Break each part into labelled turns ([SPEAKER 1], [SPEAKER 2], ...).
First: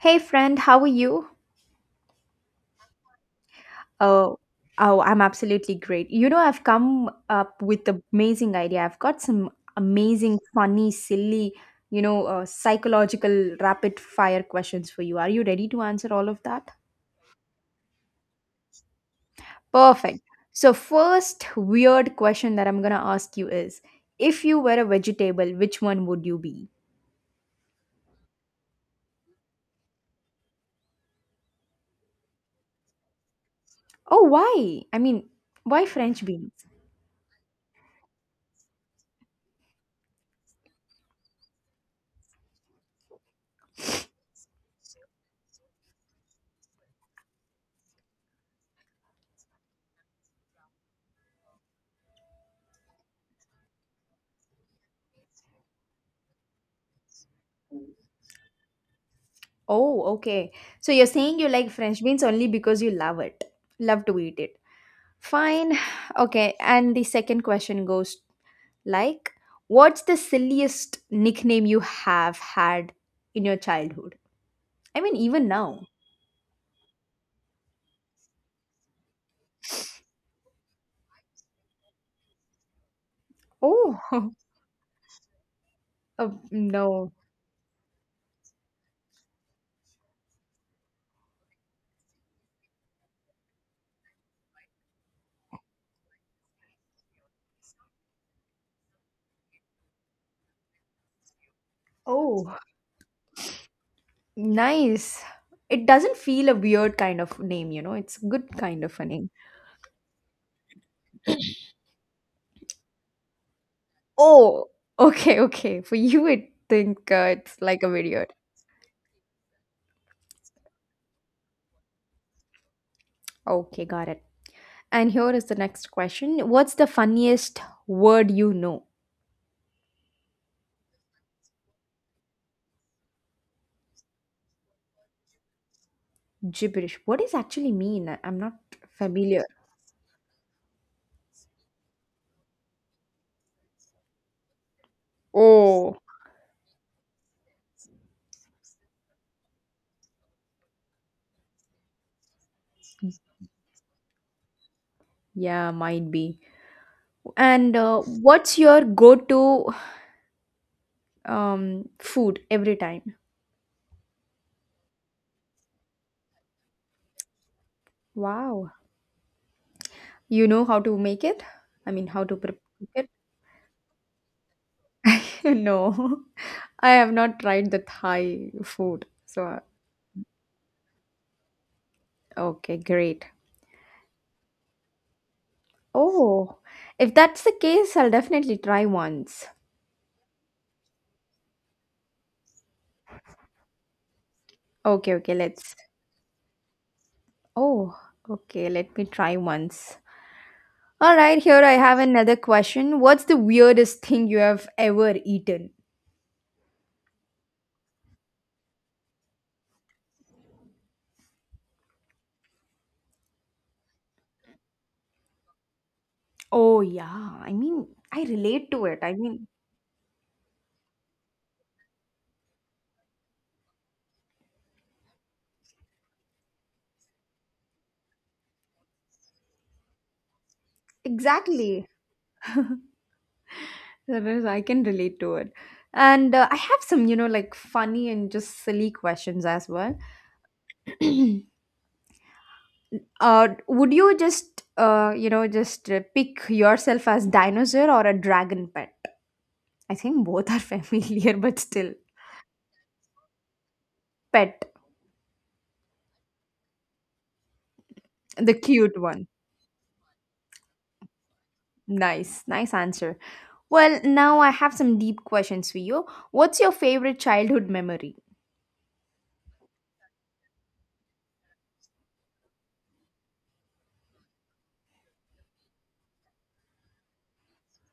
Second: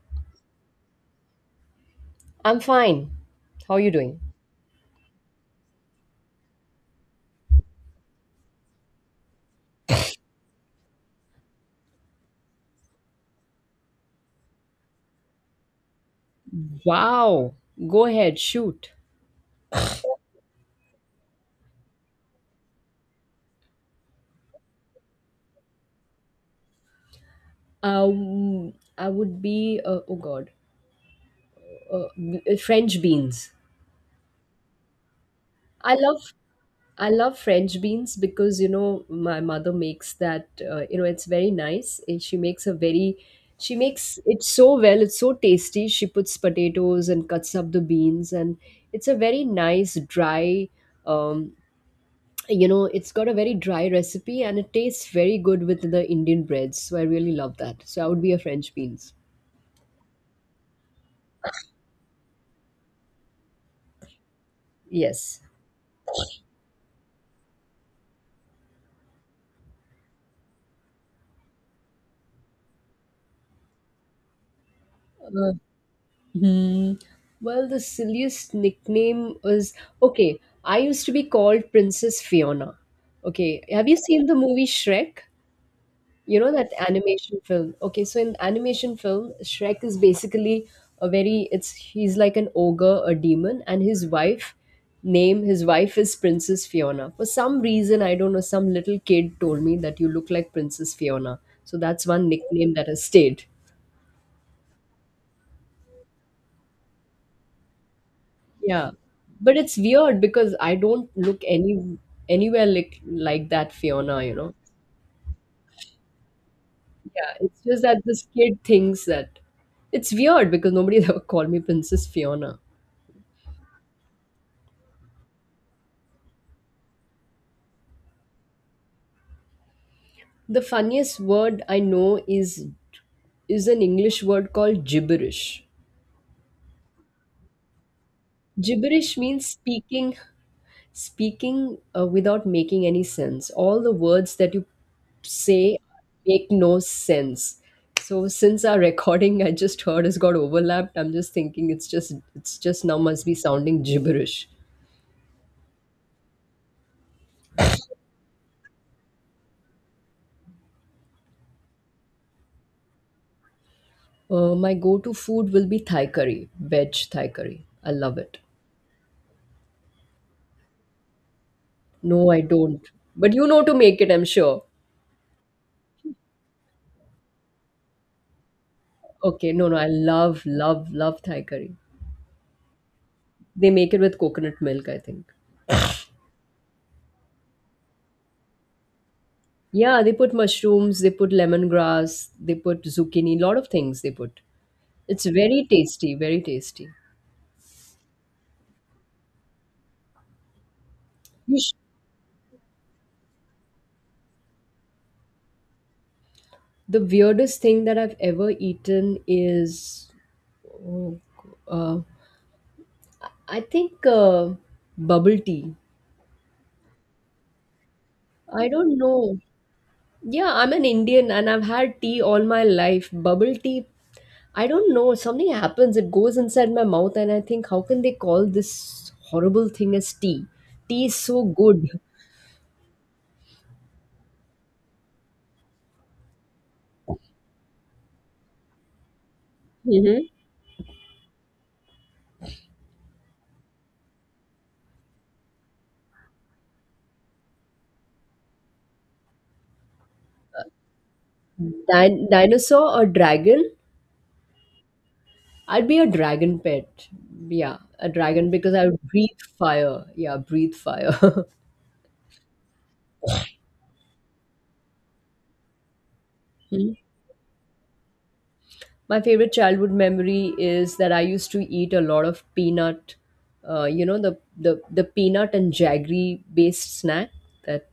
[SPEAKER 1] Hey friend, how are you?
[SPEAKER 2] I'm fine. How are you doing?
[SPEAKER 1] Oh, oh, I'm absolutely great. You know, I've come up with an amazing idea. I've got some amazing, funny, silly, you know, psychological rapid fire questions for you. Are you ready to answer all of that?
[SPEAKER 2] Wow. Go ahead, shoot.
[SPEAKER 1] Perfect. So, first weird question that I'm going to ask you is, if you were a vegetable, which one would you be?
[SPEAKER 2] I would be oh god, French beans.
[SPEAKER 1] Oh, why? I mean, why
[SPEAKER 2] I
[SPEAKER 1] French
[SPEAKER 2] love
[SPEAKER 1] beans?
[SPEAKER 2] I love French beans because you know my mother makes that you know it's very nice. And She makes a very she makes it so well. It's so tasty. She puts potatoes and cuts up the beans, and it's a very nice dry um, you know it's got a very dry recipe and it tastes very good with the indian breads, so I really love that, so I would be a french beans.
[SPEAKER 1] Oh, okay. So you're saying you like French beans only because you love it. Love to eat it.
[SPEAKER 2] Yes.
[SPEAKER 1] Fine. Okay. And the second question goes like, what's the silliest nickname you have had in your childhood? I mean, even
[SPEAKER 2] Uh,
[SPEAKER 1] now.
[SPEAKER 2] hmm well, the silliest nickname was, okay, I used to be called Princess Fiona. Okay, have you
[SPEAKER 1] Oh,
[SPEAKER 2] seen the movie Shrek? You
[SPEAKER 1] oh,
[SPEAKER 2] know, that
[SPEAKER 1] no.
[SPEAKER 2] animation film? Okay, so in animation film Shrek is basically a very, it's he's like an ogre, a demon, and his wife name his wife is Princess Fiona. For some reason I don't know, some little kid told me that you look like Princess Fiona, so that's one
[SPEAKER 1] Oh,
[SPEAKER 2] nickname that has stayed.
[SPEAKER 1] nice. It doesn't feel a weird kind of name, it's good kind
[SPEAKER 2] Yeah,
[SPEAKER 1] of a name.
[SPEAKER 2] but it's weird because I don't look any anywhere like that Fiona, you know.
[SPEAKER 1] Oh, okay, okay. For you, I think
[SPEAKER 2] Yeah,
[SPEAKER 1] it's
[SPEAKER 2] it's just
[SPEAKER 1] like a
[SPEAKER 2] that this
[SPEAKER 1] weird.
[SPEAKER 2] kid thinks that it's weird because nobody ever called me Princess Fiona.
[SPEAKER 1] Okay, got it. And here is the next question. What's the funniest word you know?
[SPEAKER 2] The funniest word I know is an English word called gibberish.
[SPEAKER 1] Gibberish. What does actually mean? I'm not
[SPEAKER 2] Gibberish means
[SPEAKER 1] familiar.
[SPEAKER 2] speaking without making any sense. All the words that you say
[SPEAKER 1] Oh,
[SPEAKER 2] make no sense. So, since our recording I just heard has got overlapped, I'm just thinking it's just now must be sounding gibberish.
[SPEAKER 1] yeah, might be. And what's your go-to food every time?
[SPEAKER 2] My go-to food will be Thai curry, veg Thai curry. I love it.
[SPEAKER 1] Wow. You know how to make it? I mean, how
[SPEAKER 2] No,
[SPEAKER 1] to
[SPEAKER 2] I
[SPEAKER 1] prepare
[SPEAKER 2] don't.
[SPEAKER 1] it?
[SPEAKER 2] But you know to make it, I'm sure.
[SPEAKER 1] No, I have not tried the Thai food. So,
[SPEAKER 2] Okay, no, no, I love, love, love Thai curry.
[SPEAKER 1] okay, great.
[SPEAKER 2] They make it with coconut milk, I think.
[SPEAKER 1] Oh, if that's the case, I'll definitely try once.
[SPEAKER 2] Yeah, they put mushrooms, they put lemongrass, they put zucchini, lot of things they put.
[SPEAKER 1] Okay,
[SPEAKER 2] It's
[SPEAKER 1] okay,
[SPEAKER 2] very
[SPEAKER 1] let's.
[SPEAKER 2] tasty, very tasty.
[SPEAKER 1] Oh, okay, let me try once. All right,
[SPEAKER 2] You
[SPEAKER 1] here I
[SPEAKER 2] sh-
[SPEAKER 1] have another question. What's the weirdest thing you have ever eaten?
[SPEAKER 2] the weirdest thing that I've ever eaten is, oh, uh, I think bubble tea.
[SPEAKER 1] Oh, yeah. I mean, I
[SPEAKER 2] I
[SPEAKER 1] relate to
[SPEAKER 2] don't
[SPEAKER 1] it. I
[SPEAKER 2] know.
[SPEAKER 1] mean,
[SPEAKER 2] Yeah, I'm an Indian and I've had tea all my life. Bubble tea, I don't know, something happens, it goes inside my mouth, and I think, how can they call this horrible thing as tea? Tea is so
[SPEAKER 1] exactly.
[SPEAKER 2] good.
[SPEAKER 1] That is, I can relate to it. And I have some, you know, like funny and just silly questions as well.
[SPEAKER 2] Hmm.
[SPEAKER 1] Would you just, you know, just pick yourself as dinosaur or a dragon pet? I think both are familiar, but still,
[SPEAKER 2] Dinosaur or dragon?
[SPEAKER 1] pet,
[SPEAKER 2] I'd be a dragon pet. Yeah, a dragon
[SPEAKER 1] the
[SPEAKER 2] because I
[SPEAKER 1] cute
[SPEAKER 2] would
[SPEAKER 1] one.
[SPEAKER 2] breathe fire. Yeah, breathe fire.
[SPEAKER 1] Nice, nice answer. Well, now I have some deep questions for you. What's your favorite childhood memory?
[SPEAKER 2] My favorite childhood memory is that I used to eat a lot of peanut, you know, the peanut and jaggery based snack that,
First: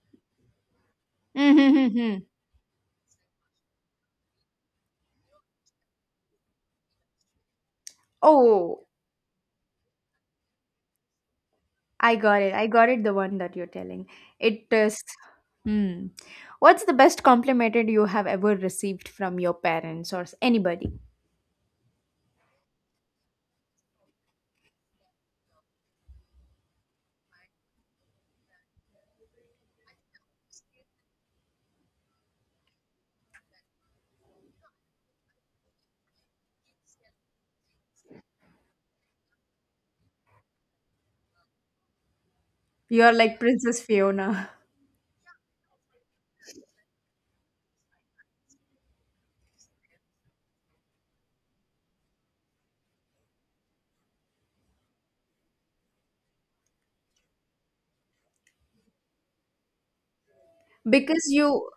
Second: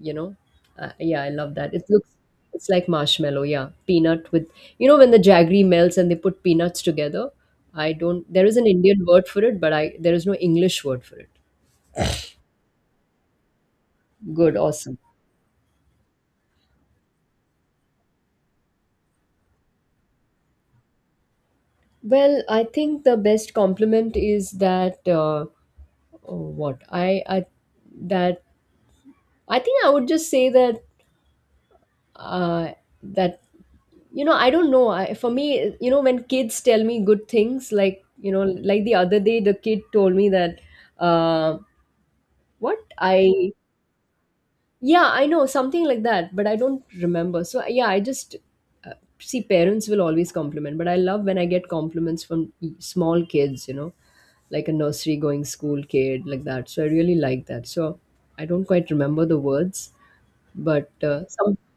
[SPEAKER 2] you know, yeah, I love that. It looks,
[SPEAKER 1] Mm-hmm.
[SPEAKER 2] it's like marshmallow, yeah. Peanut with, you know, when the jaggery melts and they put peanuts together, I don't, there is an
[SPEAKER 1] Oh,
[SPEAKER 2] Indian word for it, but I, there is no English word for it.
[SPEAKER 1] I got it. I got it. The one that you're telling.
[SPEAKER 2] Good,
[SPEAKER 1] It
[SPEAKER 2] awesome.
[SPEAKER 1] is. Hmm. What's the best compliment you have ever received from your parents or anybody?
[SPEAKER 2] Well, I think the best compliment is that, oh, what? I, I, that I think I would just say that, uh, that you know, I don't know, I, for me, you know, when kids tell me good things, like, you know, like the other day the kid told me that, uh, what
[SPEAKER 1] You're like
[SPEAKER 2] I
[SPEAKER 1] Princess Fiona.
[SPEAKER 2] yeah, I know something like that, but I don't remember. So, yeah, I just, uh, see, parents will always compliment, but I love when I get compliments from small kids, you know, like a nursery going school kid, like that. So I really like that. So I don't quite remember the words, but
[SPEAKER 1] Because
[SPEAKER 2] some.
[SPEAKER 1] you,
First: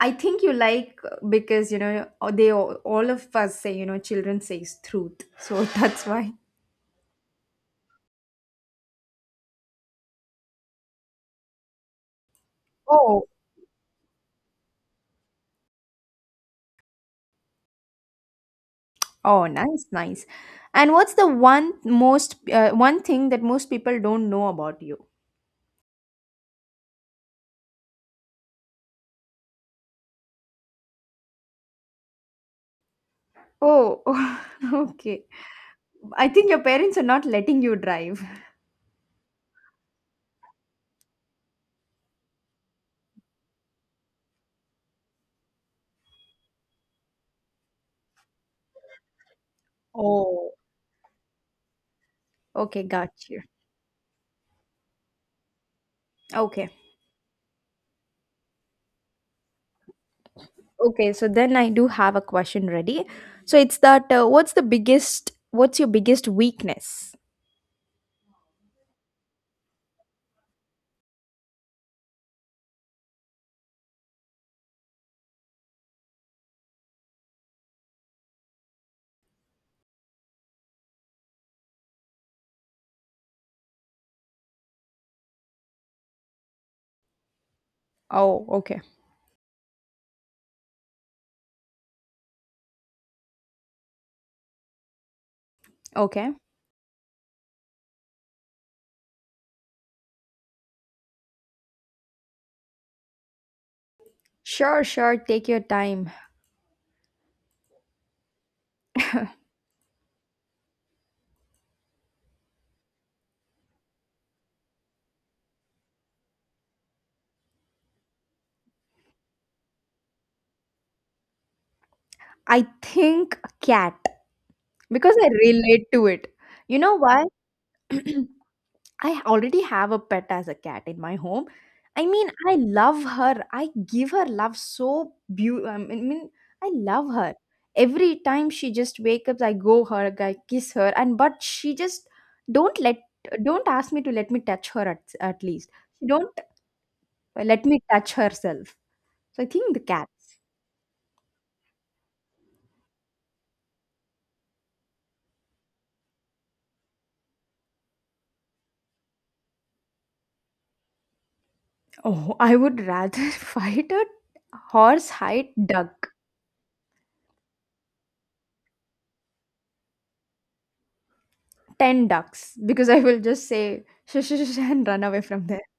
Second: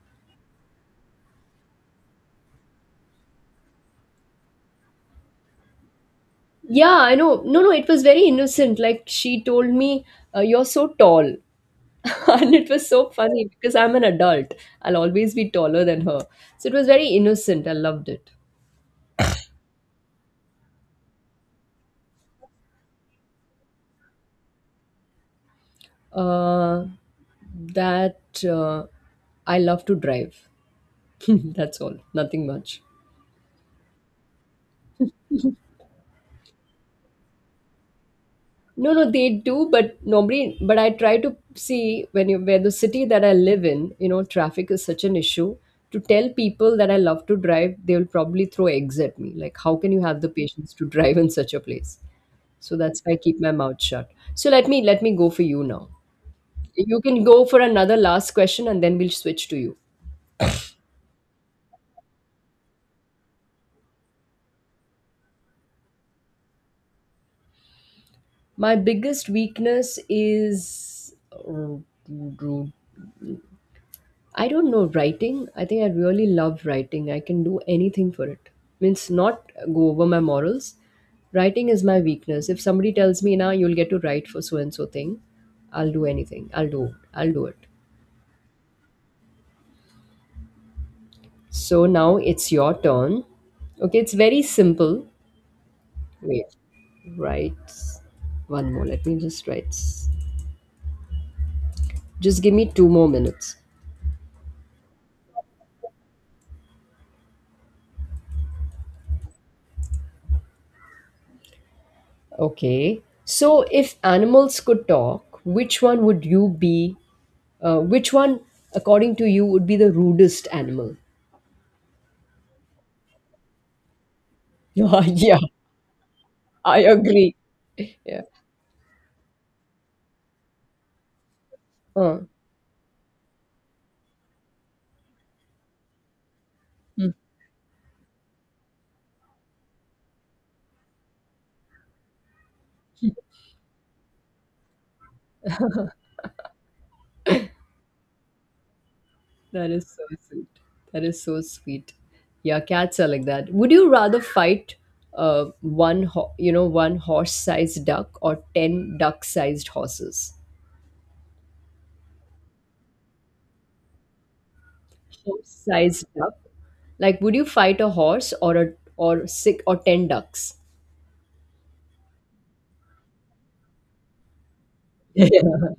[SPEAKER 1] I think you like because you know they all of us say you know children says truth, so that's why.
[SPEAKER 2] Yeah, I know. No, no, it was very innocent. Like she told me, "You're so tall," and it was so
[SPEAKER 1] Oh,
[SPEAKER 2] funny because I'm an adult. I'll always be taller than her. So it was very innocent. I loved it.
[SPEAKER 1] oh, nice, nice. And what's the one most one thing that most people don't know about you?
[SPEAKER 2] Uh, that I love to drive. That's all. Nothing much.
[SPEAKER 1] Oh, okay. I think your parents are not letting you drive.
[SPEAKER 2] No, no, they do, but nobody. But I try to see when you where the city that I live in, you know, traffic is such an issue. To tell people that I love to drive, they will probably throw eggs at me. Like, how can you have the
[SPEAKER 1] Oh,
[SPEAKER 2] patience to drive in such a place? So
[SPEAKER 1] okay,
[SPEAKER 2] that's
[SPEAKER 1] got
[SPEAKER 2] why I keep
[SPEAKER 1] you.
[SPEAKER 2] my mouth shut. So let me go for you now.
[SPEAKER 1] Okay.
[SPEAKER 2] You can go for another last question, and then we'll switch to you.
[SPEAKER 1] Okay, so then I do have a question ready. So it's that what's the biggest, what's your biggest weakness?
[SPEAKER 2] My biggest weakness is I don't know writing. I think I really love writing. I can do anything for it. Means not go over my morals. Writing is my weakness. If somebody tells me now you'll get to write for so and so thing, I'll do anything. I'll do. I'll do it.
[SPEAKER 1] Oh, okay.
[SPEAKER 2] So now it's your turn. Okay, it's very simple.
[SPEAKER 1] Okay.
[SPEAKER 2] Wait. Write one more. Let me just write. S- Just give me two more minutes.
[SPEAKER 1] Sure, sure, take your time.
[SPEAKER 2] Okay. So if animals could talk, which one would you be? Which one, according to you, would be the rudest animal?
[SPEAKER 1] I think cat,
[SPEAKER 2] Yeah,
[SPEAKER 1] because I
[SPEAKER 2] yeah,
[SPEAKER 1] relate to it. You
[SPEAKER 2] I
[SPEAKER 1] know why?
[SPEAKER 2] agree. Yeah.
[SPEAKER 1] I already have a pet as a cat in my home. I
[SPEAKER 2] Uh,
[SPEAKER 1] mean, I love her. I give her love so beautiful. I mean, I
[SPEAKER 2] mm,
[SPEAKER 1] love her. Every time she just wake up, I go her, I kiss her, and but she just don't let, don't ask me to let me touch her at least. She don't let me touch herself. So I
[SPEAKER 2] that
[SPEAKER 1] think the
[SPEAKER 2] is so
[SPEAKER 1] cat.
[SPEAKER 2] sweet. That is so sweet. Yeah, cats are like that. Would you rather fight one, ho- you know, one horse-sized duck or 10 duck-sized horses?
[SPEAKER 1] Oh, I would rather fight a horse-hide
[SPEAKER 2] Horse-sized
[SPEAKER 1] duck,
[SPEAKER 2] duck? Like, would you fight a horse or a or six or 10 ducks?
[SPEAKER 1] ten ducks, because I will just say shush, shush, shush, and run away from them.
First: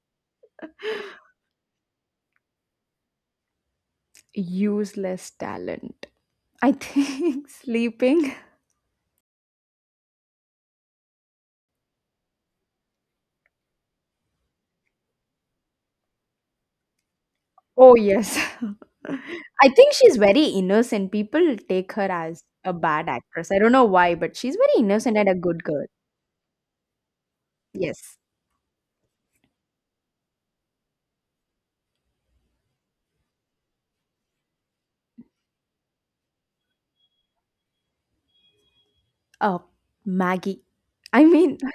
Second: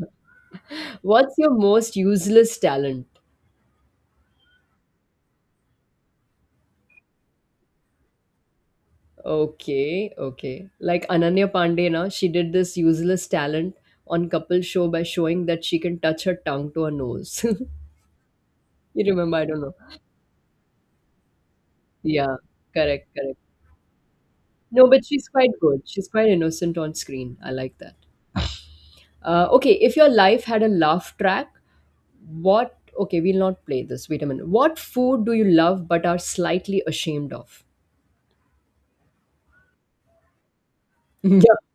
[SPEAKER 2] What's your most useless talent?
[SPEAKER 1] Useless talent. I think sleeping.
[SPEAKER 2] Okay, okay. Like Ananya Pandey, na, she did this useless talent on couple show by showing that she can touch her tongue to her nose.
[SPEAKER 1] Oh, yes.
[SPEAKER 2] You remember? I don't
[SPEAKER 1] I
[SPEAKER 2] know.
[SPEAKER 1] think she's very innocent. People take her
[SPEAKER 2] Yeah,
[SPEAKER 1] as a
[SPEAKER 2] correct,
[SPEAKER 1] bad
[SPEAKER 2] correct.
[SPEAKER 1] actress. I don't know why, but she's very
[SPEAKER 2] No, but
[SPEAKER 1] innocent
[SPEAKER 2] she's
[SPEAKER 1] and a
[SPEAKER 2] quite
[SPEAKER 1] good
[SPEAKER 2] good.
[SPEAKER 1] girl.
[SPEAKER 2] She's quite innocent on screen. I like that.
[SPEAKER 1] Yes.
[SPEAKER 2] Okay, if your life had a laugh track, what? Okay, we'll not play this. Wait a minute. What food do you love but are slightly ashamed of?
[SPEAKER 1] Oh, Maggie. I mean,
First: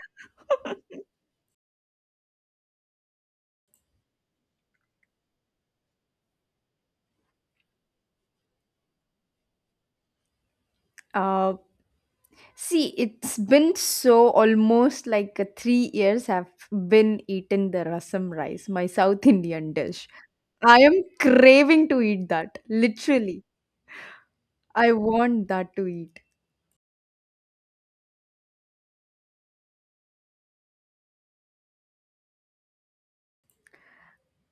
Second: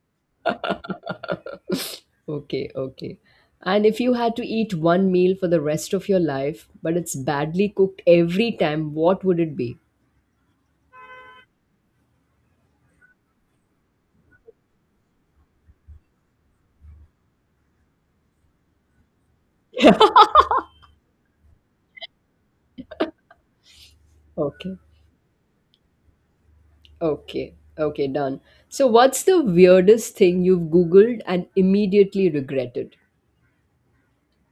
[SPEAKER 2] Okay, okay. And if you had to eat one meal for the rest of your life, but it's badly cooked every time, what would it be?
[SPEAKER 1] uh, see, it's been so almost like 3 years I've been eating the rasam rice, my South Indian dish. I am craving to eat that. Literally,
[SPEAKER 2] Okay,
[SPEAKER 1] I want that to eat.
[SPEAKER 2] okay, okay, done. So, what's the weirdest thing you've Googled and immediately regretted?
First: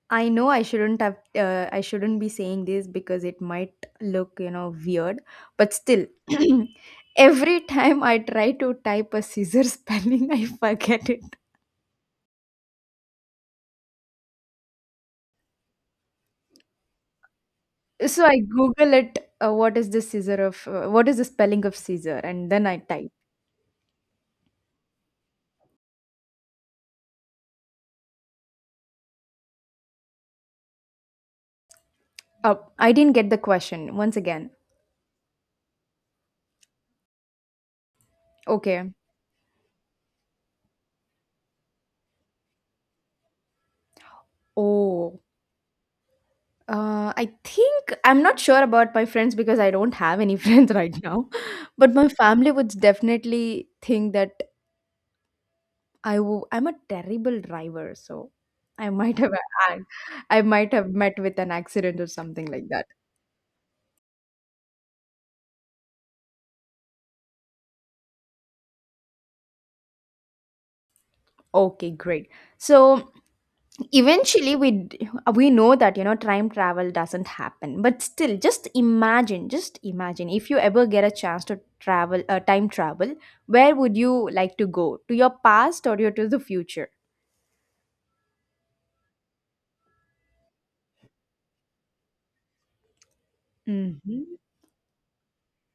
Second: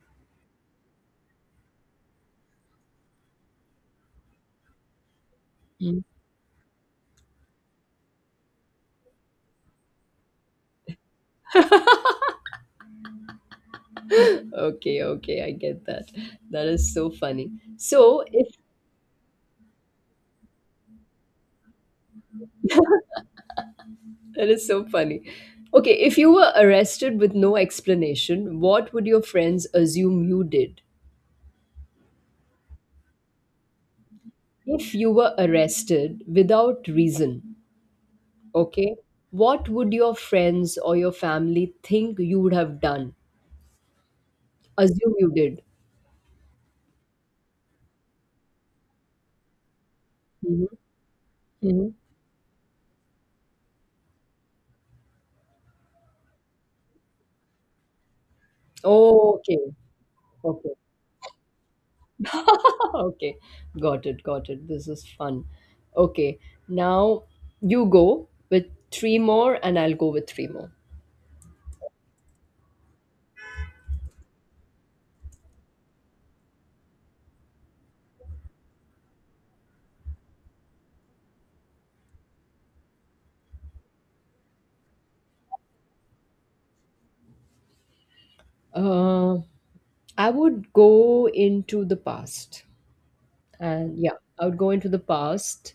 [SPEAKER 1] I know I shouldn't have I shouldn't be saying this because it might look, you know, weird, but
[SPEAKER 2] Mm.
[SPEAKER 1] still every time I try to type a scissor spelling, I forget it.
[SPEAKER 2] Okay, okay, I get that. That is so funny. So,
[SPEAKER 1] So I
[SPEAKER 2] if
[SPEAKER 1] google it, what is the scissor of what is the spelling of scissor, and then I type.
[SPEAKER 2] that is so funny. Okay, if you were arrested with no explanation, what would your friends assume you did?
[SPEAKER 1] Up. I didn't get the question once again.
[SPEAKER 2] If you were arrested without reason,
[SPEAKER 1] Okay.
[SPEAKER 2] okay. What would your friends or your family think you would have done? Assume
[SPEAKER 1] Oh.
[SPEAKER 2] you did.
[SPEAKER 1] I think I'm not sure about my friends because I don't have any
[SPEAKER 2] Hmm.
[SPEAKER 1] friends right now.
[SPEAKER 2] Hmm.
[SPEAKER 1] But my family would definitely think that I'm a terrible driver, so I might have
[SPEAKER 2] Oh, okay.
[SPEAKER 1] I, I
[SPEAKER 2] Okay.
[SPEAKER 1] might have met with an accident or something like that.
[SPEAKER 2] Okay. Got it. Got it. This is fun. Okay. Now you go with three more, and I'll go with three more.
[SPEAKER 1] Okay, great. So eventually we know that you know time travel doesn't happen, but still, just imagine if you ever get a chance to travel, time travel, where would you like to go? To your past or your to the future?
[SPEAKER 2] Uh, I would go into the past. And yeah,
[SPEAKER 1] Mm-hmm.
[SPEAKER 2] I would go into the past.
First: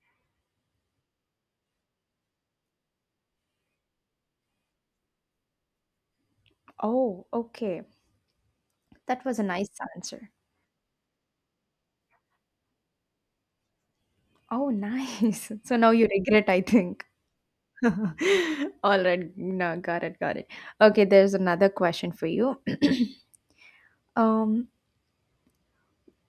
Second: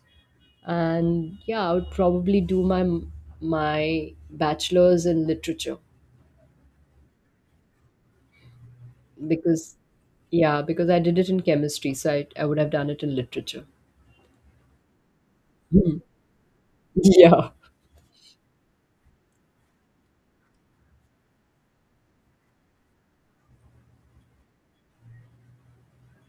[SPEAKER 2] And yeah, I would probably do my bachelor's in literature.
[SPEAKER 1] Oh, okay. That was a nice
[SPEAKER 2] Because
[SPEAKER 1] answer.
[SPEAKER 2] yeah, because I did it in chemistry, so I would have done it in literature.
[SPEAKER 1] Oh, nice. So now
[SPEAKER 2] Hmm.
[SPEAKER 1] you regret, I think.
[SPEAKER 2] Yeah.
[SPEAKER 1] All right. No, got it, got it. Okay, there's another question for you. um,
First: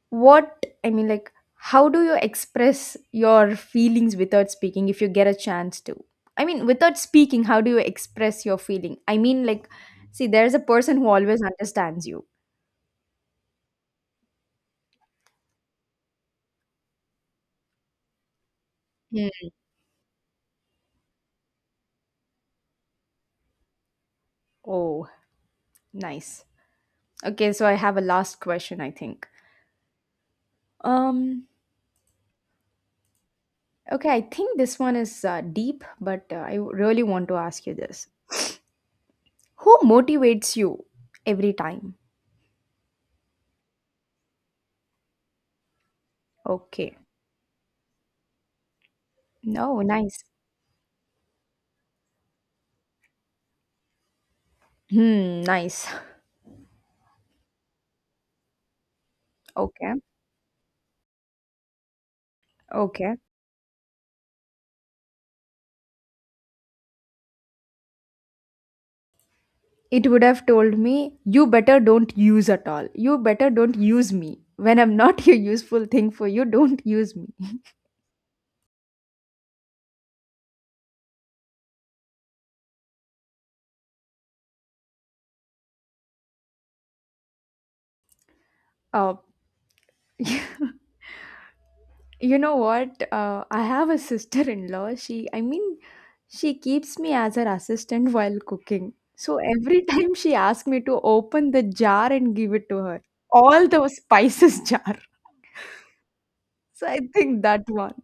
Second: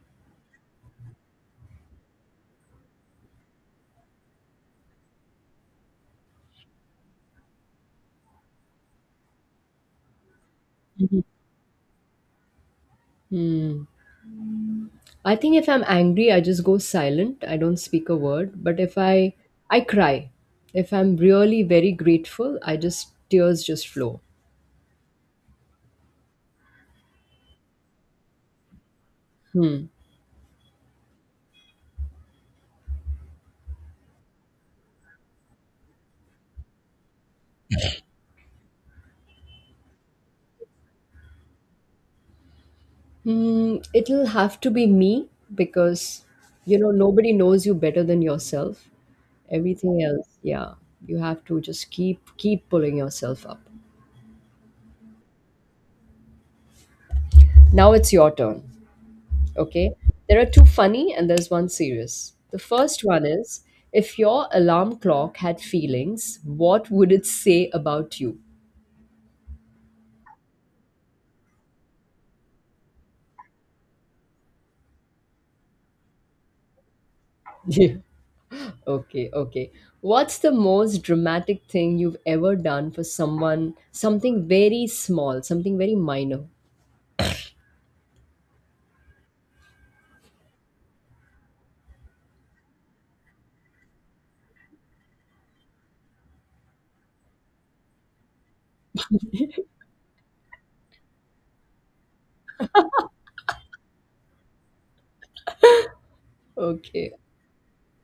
[SPEAKER 1] what, I mean, like, how do you express your feelings without speaking if you get a chance to? I mean, without speaking, how do you express your feeling? I mean, like, see, there's a person who
[SPEAKER 2] Mhm.
[SPEAKER 1] always understands you.
[SPEAKER 2] Hmm. I think if I'm angry, I just go silent. I don't speak a word. But if I
[SPEAKER 1] Hmm.
[SPEAKER 2] I cry. If I'm really very grateful, I just tears just flow.
[SPEAKER 1] Oh, nice. Okay, so I have a last question, I think.
[SPEAKER 2] Hmm.
[SPEAKER 1] Um, okay, I think this one is deep, but I really want to ask you this. Who motivates you every time?
[SPEAKER 2] Hmm. It'll have to be me because you know
[SPEAKER 1] Okay.
[SPEAKER 2] nobody knows you better than yourself.
[SPEAKER 1] No,
[SPEAKER 2] Everything
[SPEAKER 1] nice.
[SPEAKER 2] else, yeah, you have to just keep pulling yourself up.
[SPEAKER 1] Hmm, nice.
[SPEAKER 2] Now it's your turn. Okay.
[SPEAKER 1] Okay.
[SPEAKER 2] There are two funny and there's one serious. The first
[SPEAKER 1] Okay.
[SPEAKER 2] one is if your alarm clock had feelings, what would it say about you?
[SPEAKER 1] It would have told me, you better don't use at all. You better don't use me. When I'm not a useful thing for you, don't use me.
[SPEAKER 2] Yeah. Okay, okay. What's the most dramatic thing you've ever done for someone? Something very small, something very minor.
[SPEAKER 1] Uh, you know what? I have a sister-in-law. She, I mean, she keeps me as her assistant while cooking. So every time she asks me to open the jar and give it to her, all the spices jar. So I
[SPEAKER 2] Okay.
[SPEAKER 1] think that one.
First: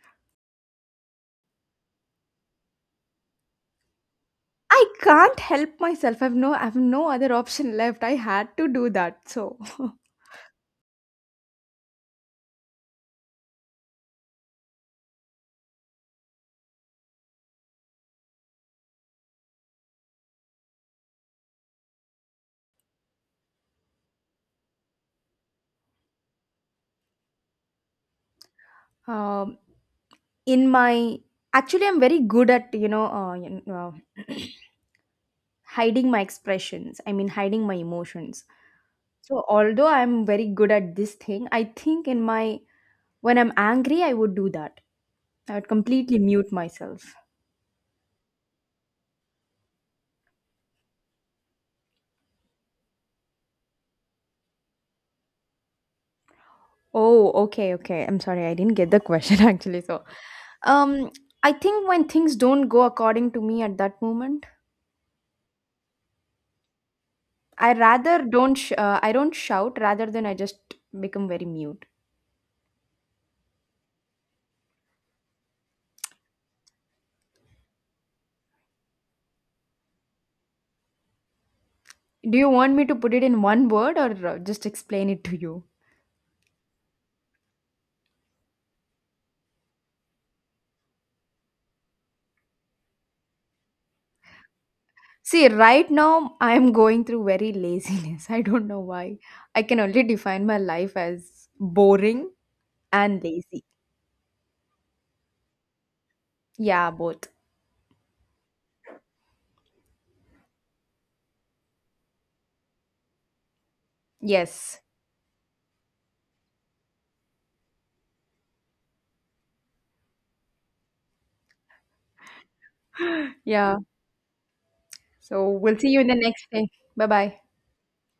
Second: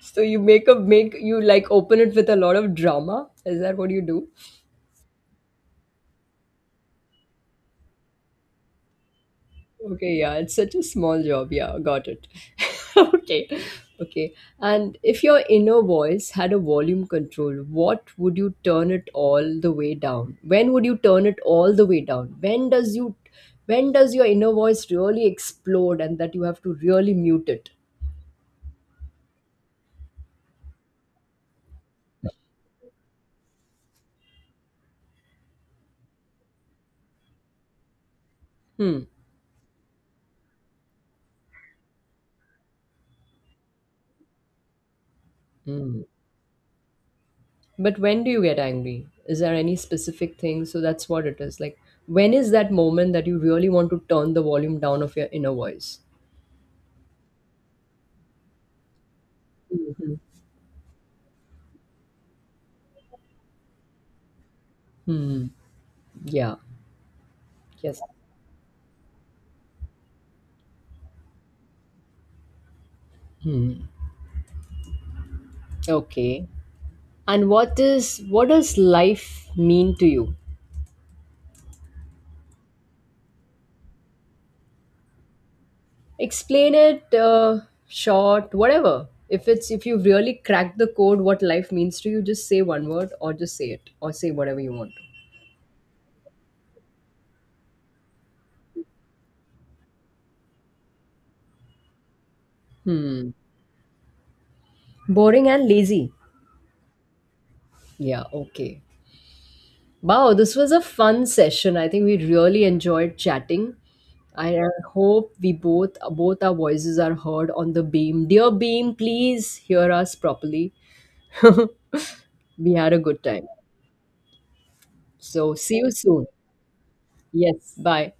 [SPEAKER 2] So you make a make you like open it with a lot of drama? Is that what you do?
[SPEAKER 1] I can't help myself. I've no other option left. I had to do that. So
[SPEAKER 2] Okay, yeah, it's such a small job. Yeah, got it. Okay, okay. And if your inner voice had a volume control, what would you turn it all the way down? When would you turn it all the way down? When does your inner voice really explode and that you have to really mute it?
[SPEAKER 1] um in my, actually I'm very good at, you know hiding my expressions. I mean hiding my emotions.
[SPEAKER 2] Hmm.
[SPEAKER 1] So although I'm very good at this thing, I think in my, when I'm angry I would do that. I would
[SPEAKER 2] Hmm.
[SPEAKER 1] completely mute myself.
[SPEAKER 2] But when do you get angry? Is there any specific thing? So that's what it is. Like, when is that moment that you really want to turn the volume down of your inner voice?
[SPEAKER 1] Oh, okay, okay. I'm sorry. I didn't get the question actually. So
[SPEAKER 2] Hmm.
[SPEAKER 1] Um, I think when things don't go according to me at that moment,
[SPEAKER 2] Hmm. Yeah.
[SPEAKER 1] I
[SPEAKER 2] Yes.
[SPEAKER 1] rather don't I don't shout, rather than I just become very mute.
[SPEAKER 2] Hmm. Okay. And what does life mean to you?
[SPEAKER 1] Do you want me to put it in one word or just explain it to you?
[SPEAKER 2] Explain it short, whatever. If it's if you really crack the code, what life means to you, just say one word, or just say it, or say whatever you want.
[SPEAKER 1] See, right now I am going through very laziness. I don't know why. I can only define my life as boring and
[SPEAKER 2] Hmm.
[SPEAKER 1] lazy.
[SPEAKER 2] Boring and lazy.
[SPEAKER 1] Yeah, both.
[SPEAKER 2] Yeah. Okay. Wow, this was a fun session. I think we really enjoyed chatting. I
[SPEAKER 1] Yes.
[SPEAKER 2] hope we both our voices are heard on the beam. Dear beam, please hear us properly. We had a good time.
[SPEAKER 1] Yeah. So
[SPEAKER 2] So see
[SPEAKER 1] we'll see
[SPEAKER 2] you
[SPEAKER 1] you in the
[SPEAKER 2] soon.
[SPEAKER 1] next day. Bye bye.
[SPEAKER 2] Yes, bye.